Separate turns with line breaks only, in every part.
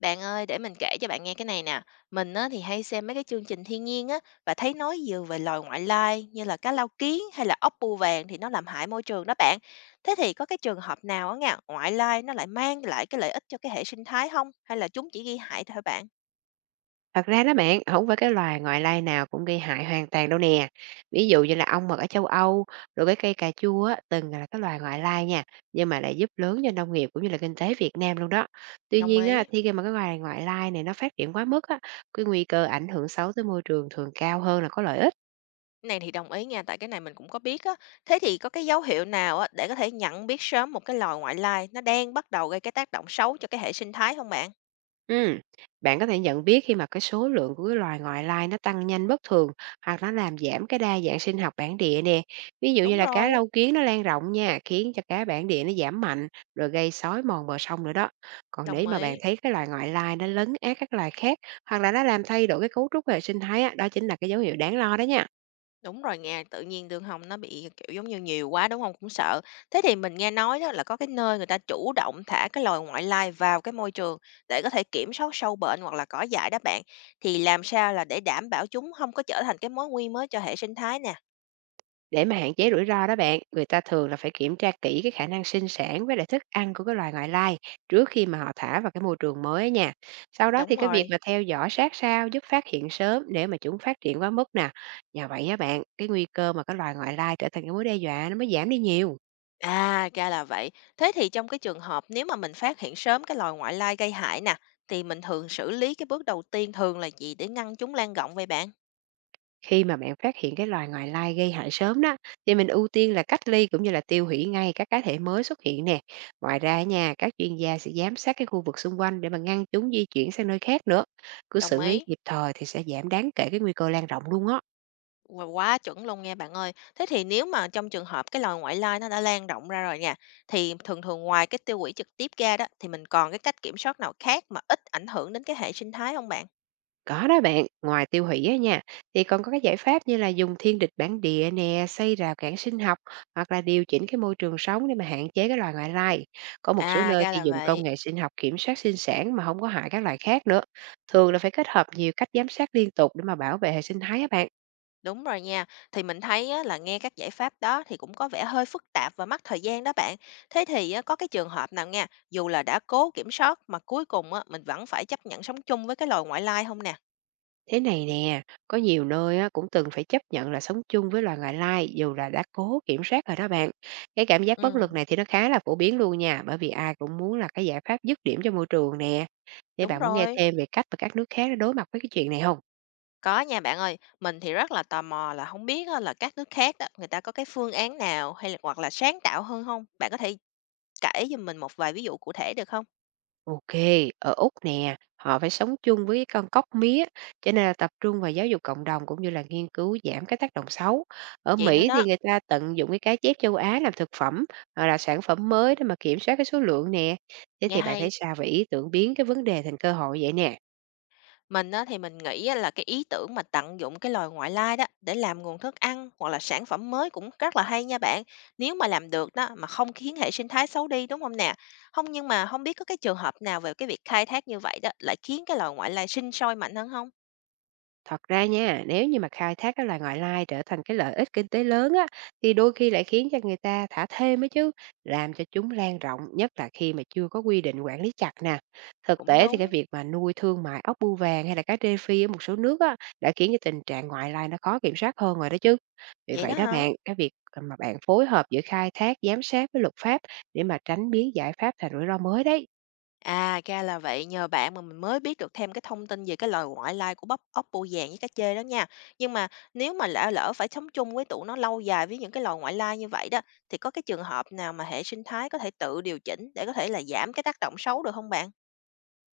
Bạn ơi, để mình kể cho bạn nghe cái này nè. Mình á, thì hay xem mấy cái chương trình thiên nhiên á, và thấy nói nhiều về loài ngoại lai như là cá lau kiến hay là ốc bươu vàng thì nó làm hại môi trường đó bạn. Thế thì có cái trường hợp nào á nha, ngoại lai nó lại mang lại cái lợi ích cho cái hệ sinh thái không? Hay là chúng chỉ gây hại thôi bạn?
Thật ra đó bạn, không phải cái loài ngoại lai nào cũng gây hại hoàn toàn đâu nè. Ví dụ như là ong mật ở châu Âu, rồi cái cây cà chua á, từng là cái loài ngoại lai nha, nhưng mà lại giúp lớn cho nông nghiệp cũng như là kinh tế Việt Nam luôn đó. Tuy
Đồng
nhiên á,
ý.
thì khi mà cái loài ngoại lai này nó phát triển quá mức á, cái nguy cơ ảnh hưởng xấu tới môi trường thường cao hơn là có lợi ích.
Cái này thì đồng ý nha, tại cái này mình cũng có biết á. Thế thì có cái dấu hiệu nào á, để có thể nhận biết sớm một cái loài ngoại lai nó đang bắt đầu gây cái tác động xấu cho cái hệ sinh thái không bạn?
Ừm, bạn có thể nhận biết khi mà cái số lượng của cái loài ngoại lai nó tăng nhanh bất thường hoặc nó làm giảm cái đa dạng sinh học bản địa nè. Ví dụ như
Đúng
là cá
rồi,
lau kiến nó lan rộng nha, khiến cho cá bản địa nó giảm mạnh rồi gây xói mòn bờ sông nữa đó. Còn
đồng
nếu mà bạn
ý.
thấy cái loài ngoại lai nó lấn át các loài khác hoặc là nó làm thay đổi cái cấu trúc hệ sinh thái á, đó chính là cái dấu hiệu đáng lo đó nha.
Đúng rồi, nghe tự nhiên đường hồng nó bị, kiểu, giống như nhiều quá, đúng không? Cũng sợ. Thế thì mình nghe nói đó là có cái nơi người ta chủ động thả cái loài ngoại lai vào cái môi trường để có thể kiểm soát sâu bệnh hoặc là cỏ dại đó bạn, thì làm sao là để đảm bảo chúng không có trở thành cái mối nguy mới cho hệ sinh thái nè?
Để mà hạn chế rủi ro đó bạn, người ta thường là phải kiểm tra kỹ cái khả năng sinh sản với lại thức ăn của cái loài ngoại lai trước khi mà họ thả vào cái môi trường mới á nha. Sau đó
Đúng
thì cái việc
rồi.
mà theo dõi sát sao giúp phát hiện sớm để mà chúng phát triển quá mức nè. Nhờ vậy á bạn, cái nguy cơ mà cái loài ngoại lai trở thành cái mối đe dọa nó mới giảm đi nhiều.
À, ra là vậy. Thế thì trong cái trường hợp nếu mà mình phát hiện sớm cái loài ngoại lai gây hại nè, thì mình thường xử lý cái bước đầu tiên thường là gì để ngăn chúng lan rộng vậy bạn?
Khi mà bạn phát hiện cái loài ngoại lai gây hại sớm đó, thì mình ưu tiên là cách ly cũng như là tiêu hủy ngay các cá thể mới xuất hiện nè. Ngoài ra nha, các chuyên gia sẽ giám sát cái khu vực xung quanh để mà ngăn chúng di chuyển sang nơi khác nữa. Cứ
Đồng
xử lý
ý.
kịp thời thì sẽ giảm đáng kể cái nguy cơ lan rộng luôn á.
Wow, quá chuẩn luôn nha bạn ơi. Thế thì nếu mà trong trường hợp cái lời ngoại lai nó đã lan rộng ra rồi nha, thì thường thường ngoài cái tiêu hủy trực tiếp ra đó, thì mình còn cái cách kiểm soát nào khác mà ít ảnh hưởng đến cái hệ sinh thái không bạn?
Có đó bạn, ngoài tiêu hủy á nha, thì còn có cái giải pháp như là dùng thiên địch bản địa nè, xây rào cản sinh học hoặc là điều chỉnh cái môi trường sống để mà hạn chế cái loài ngoại lai. Có một số
À,
nơi
ra
thì
là
dùng công
vậy.
nghệ sinh học kiểm soát sinh sản mà không có hại các loài khác nữa. Thường là phải kết hợp nhiều cách giám sát liên tục để mà bảo vệ hệ sinh thái á bạn.
Đúng rồi nha. Thì mình thấy á, là nghe các giải pháp đó thì cũng có vẻ hơi phức tạp và mất thời gian đó bạn. Thế thì á, có cái trường hợp nào nha, dù là đã cố kiểm soát mà cuối cùng á, mình vẫn phải chấp nhận sống chung với cái loài ngoại lai không nè?
Thế này nè, có nhiều nơi á, cũng từng phải chấp nhận là sống chung với loài ngoại lai dù là đã cố kiểm soát rồi đó bạn. Cái cảm giác bất lực
Ừ,
này thì nó khá là phổ biến luôn nha, bởi vì ai cũng muốn là cái giải pháp dứt điểm cho môi trường nè. Thế
đúng
bạn muốn nghe
rồi.
thêm về cách mà các nước khác đã đối mặt với cái chuyện này không?
Có nha bạn ơi, mình thì rất là tò mò là không biết á là các nước khác đó, người ta có cái phương án nào hay là hoặc là sáng tạo hơn không? Bạn có thể kể cho mình một vài ví dụ cụ thể được không?
OK, ở Úc nè, họ phải sống chung với con cóc mía, cho nên là tập trung vào giáo dục cộng đồng cũng như là nghiên cứu giảm cái tác động xấu. Ở
Vậy nữa
Mỹ
đó,
thì người ta tận dụng cái cá chép châu Á làm thực phẩm hoặc là sản phẩm mới để mà kiểm soát cái số lượng nè. Thế
nghe
thì bạn
hay,
thấy sao về ý tưởng biến cái vấn đề thành cơ hội vậy nè?
mình á thì mình nghĩ á là cái ý tưởng mà tận dụng cái loài ngoại lai đó để làm nguồn thức ăn hoặc là sản phẩm mới cũng rất là hay nha bạn. Nếu mà làm được đó, mà không khiến hệ sinh thái xấu đi, đúng không nè? Không, nhưng mà không biết có cái trường hợp nào về cái việc khai thác như vậy đó, lại khiến cái loài ngoại lai sinh sôi mạnh hơn không?
Thật ra nha, nếu như mà khai thác cái loài ngoại lai trở thành cái lợi ích kinh tế lớn á, thì đôi khi lại khiến cho người ta thả thêm ấy chứ, làm cho chúng lan rộng, nhất là khi mà chưa có quy định quản lý chặt nè. Thực
Cũng
tế thì cái
đúng,
việc mà nuôi thương mại ốc bươu vàng hay là cá rê phi ở một số nước á, đã khiến cho tình trạng ngoại lai nó khó kiểm soát hơn rồi đó chứ. Vì
vậy đó
vậy đó
hả?
bạn, cái việc mà bạn phối hợp giữa khai thác, giám sát với luật pháp để mà tránh biến giải pháp thành rủi ro mới đấy.
À, ra là vậy, nhờ bạn mà mình mới biết được thêm cái thông tin về cái loài ngoại lai của bắp ốc bươu vàng với cá trê đó nha. Nhưng mà nếu mà lỡ lỡ phải sống chung với tụi nó lâu dài với những cái loài ngoại lai như vậy đó, thì có cái trường hợp nào mà hệ sinh thái có thể tự điều chỉnh để có thể là giảm cái tác động xấu được không bạn?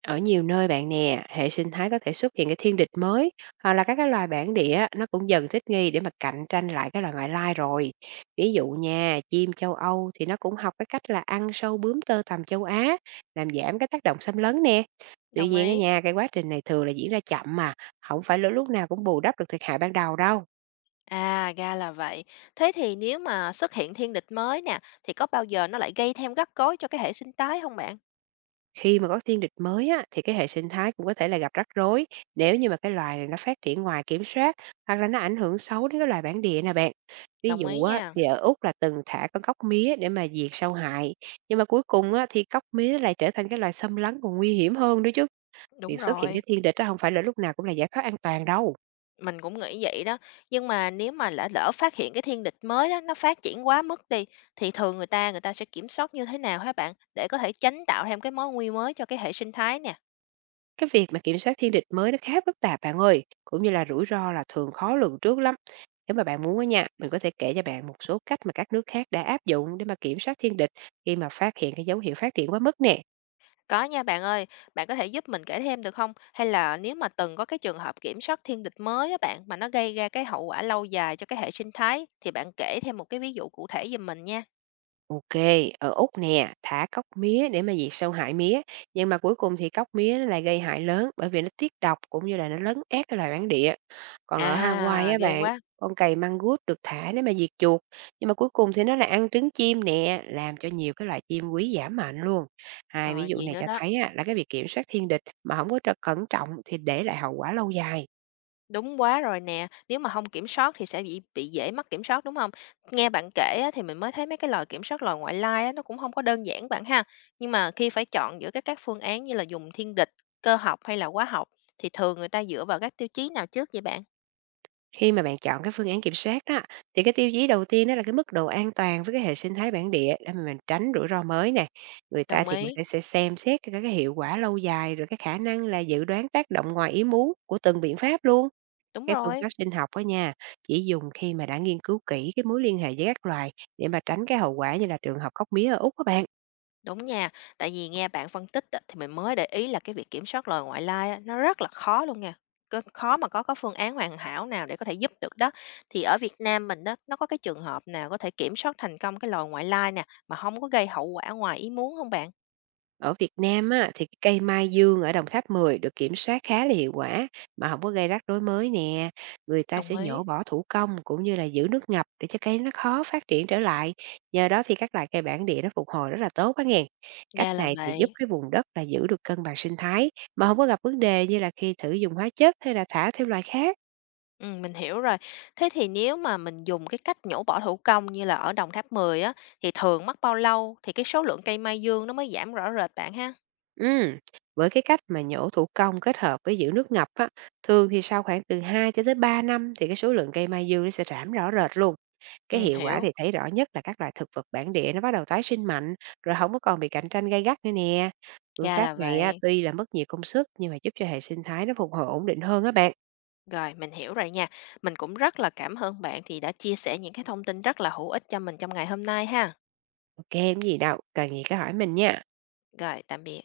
Ở nhiều nơi bạn nè, hệ sinh thái có thể xuất hiện cái thiên địch mới hoặc là các cái loài bản địa nó cũng dần thích nghi để mà cạnh tranh lại cái loài ngoại lai rồi. Ví dụ nha, chim châu Âu thì nó cũng học cái cách là ăn sâu bướm tơ tằm châu Á, làm giảm cái tác động xâm lấn nè. Tuy
Đồng
nhiên ở
ý.
nhà cái quá trình này thường là diễn ra chậm mà, không phải lúc lúc nào cũng bù đắp được thiệt hại ban đầu đâu.
À, ra là vậy. Thế thì nếu mà xuất hiện thiên địch mới nè, thì có bao giờ nó lại gây thêm rắc rối cho cái hệ sinh thái không bạn?
Khi mà có thiên địch mới á, thì cái hệ sinh thái cũng có thể là gặp rắc rối nếu như mà cái loài này nó phát triển ngoài kiểm soát hoặc là nó ảnh hưởng xấu đến cái loài bản địa nè bạn. Ví
Đồng ý
dụ á,
nha.
thì ở Úc là từng thả con cóc mía để mà diệt sâu hại. Nhưng mà cuối cùng á, thì cóc mía lại trở thành cái loài xâm lấn còn nguy hiểm hơn nữa chứ.
Đúng
Việc xuất hiện
rồi.
cái thiên địch đó không phải là lúc nào cũng là giải pháp an toàn đâu.
Mình cũng nghĩ vậy đó, nhưng mà nếu mà lỡ lỡ phát hiện cái thiên địch mới đó, nó phát triển quá mức đi, thì thường người ta sẽ kiểm soát như thế nào hả bạn? Để có thể tránh tạo thêm cái mối nguy mới cho cái hệ sinh thái nè.
Cái việc mà kiểm soát thiên địch mới nó khá phức tạp bạn ơi, cũng như là rủi ro là thường khó lường trước lắm. Nếu mà bạn muốn á nha, mình có thể kể cho bạn một số cách mà các nước khác đã áp dụng để mà kiểm soát thiên địch khi mà phát hiện cái dấu hiệu phát triển quá mức nè.
Có nha bạn ơi, bạn có thể giúp mình kể thêm được không? Hay là nếu mà từng có cái trường hợp kiểm soát thiên địch mới á bạn mà nó gây ra cái hậu quả lâu dài cho cái hệ sinh thái thì bạn kể thêm một cái ví dụ cụ thể giùm mình nha.
OK, ở Úc nè, thả cóc mía để mà diệt sâu hại mía, nhưng mà cuối cùng thì cóc mía nó lại gây hại lớn bởi vì nó tiết độc cũng như là nó lấn át cái loài bản địa. Còn ở Hawaii
À,
á
ghê
bạn,
quá.
con cầy măng-gút được thả để mà diệt chuột, nhưng mà cuối cùng thì nó lại ăn trứng chim nè, làm cho nhiều cái loài chim quý giảm mạnh luôn. Hai ví
Rồi
dụ
vậy
này
nữa
cho
đó.
thấy á, là cái việc kiểm soát thiên địch mà không có cẩn trọng thì để lại hậu quả lâu dài.
Đúng quá rồi nè, nếu mà không kiểm soát thì sẽ bị dễ mất kiểm soát, đúng không? Nghe bạn kể á, thì mình mới thấy mấy cái lòi kiểm soát lòi ngoại lai á, nó cũng không có đơn giản bạn ha. Nhưng mà khi phải chọn giữa các phương án như là dùng thiên địch, cơ học hay là hóa học, thì thường người ta dựa vào các tiêu chí nào trước vậy bạn?
Khi mà bạn chọn cái phương án kiểm soát đó, thì cái tiêu chí đầu tiên đó là cái mức độ an toàn với cái hệ sinh thái bản địa để mà mình tránh rủi ro mới nè. Người ta
Đồng
thì cũng
ý,
sẽ xem xét cái hiệu quả lâu dài rồi cái khả năng là dự đoán tác động ngoài ý muốn của từng biện pháp luôn.
đúng
Cái phương
rồi.
pháp sinh học đó nha, chỉ dùng khi mà đã nghiên cứu kỹ cái mối liên hệ giữa các loài để mà tránh cái hậu quả như là trường hợp khóc mía ở Úc các bạn.
Đúng nha, tại vì nghe bạn phân tích á, thì mình mới để ý là cái việc kiểm soát lời ngoại lai á, nó rất là khó luôn nha. Khó mà có phương án hoàn hảo nào để có thể giúp được đó. Thì ở Việt Nam mình đó, nó có cái trường hợp nào có thể kiểm soát thành công cái lời ngoại lai nè mà không có gây hậu quả ngoài ý muốn không bạn?
Ở Việt Nam á, thì cái cây mai dương ở Đồng Tháp Mười được kiểm soát khá là hiệu quả mà không có gây rắc rối mới nè. Người ta
Đồng
sẽ
ý.
nhổ bỏ thủ công cũng như là giữ nước ngập để cho cây nó khó phát triển trở lại. Nhờ đó thì các loài cây bản địa nó phục hồi rất là tốt á nghe. Cách
Ra là
này thì giúp
vậy.
cái vùng đất là giữ được cân bằng sinh thái mà không có gặp vấn đề như là khi thử dùng hóa chất hay là thả theo loài khác.
Ừ, mình hiểu rồi. Thế thì nếu mà mình dùng cái cách nhổ bỏ thủ công như là ở Đồng Tháp Mười á, thì thường mất bao lâu thì cái số lượng cây mai dương nó mới giảm rõ rệt bạn ha?
Ừm, với cái cách mà nhổ thủ công kết hợp với giữ nước ngập á, thường thì sau khoảng từ 2 cho tới 3 năm thì cái số lượng cây mai dương nó sẽ giảm rõ rệt luôn. Cái
Ừ,
hiệu quả
hiểu.
thì thấy rõ nhất là các loại thực vật bản địa nó bắt đầu tái sinh mạnh, rồi không có còn bị cạnh tranh gay gắt nữa nè. Phương
Ra
pháp
là
này á,
vậy.
tuy là mất nhiều công sức nhưng mà giúp cho hệ sinh thái nó phục hồi ổn định hơn á bạn.
Rồi, mình hiểu rồi nha. Mình cũng rất là cảm ơn bạn thì đã chia sẻ những cái thông tin rất là hữu ích cho mình trong ngày hôm nay ha.
OK, không gì đâu, cần gì cứ hỏi mình nha.
Rồi, tạm biệt.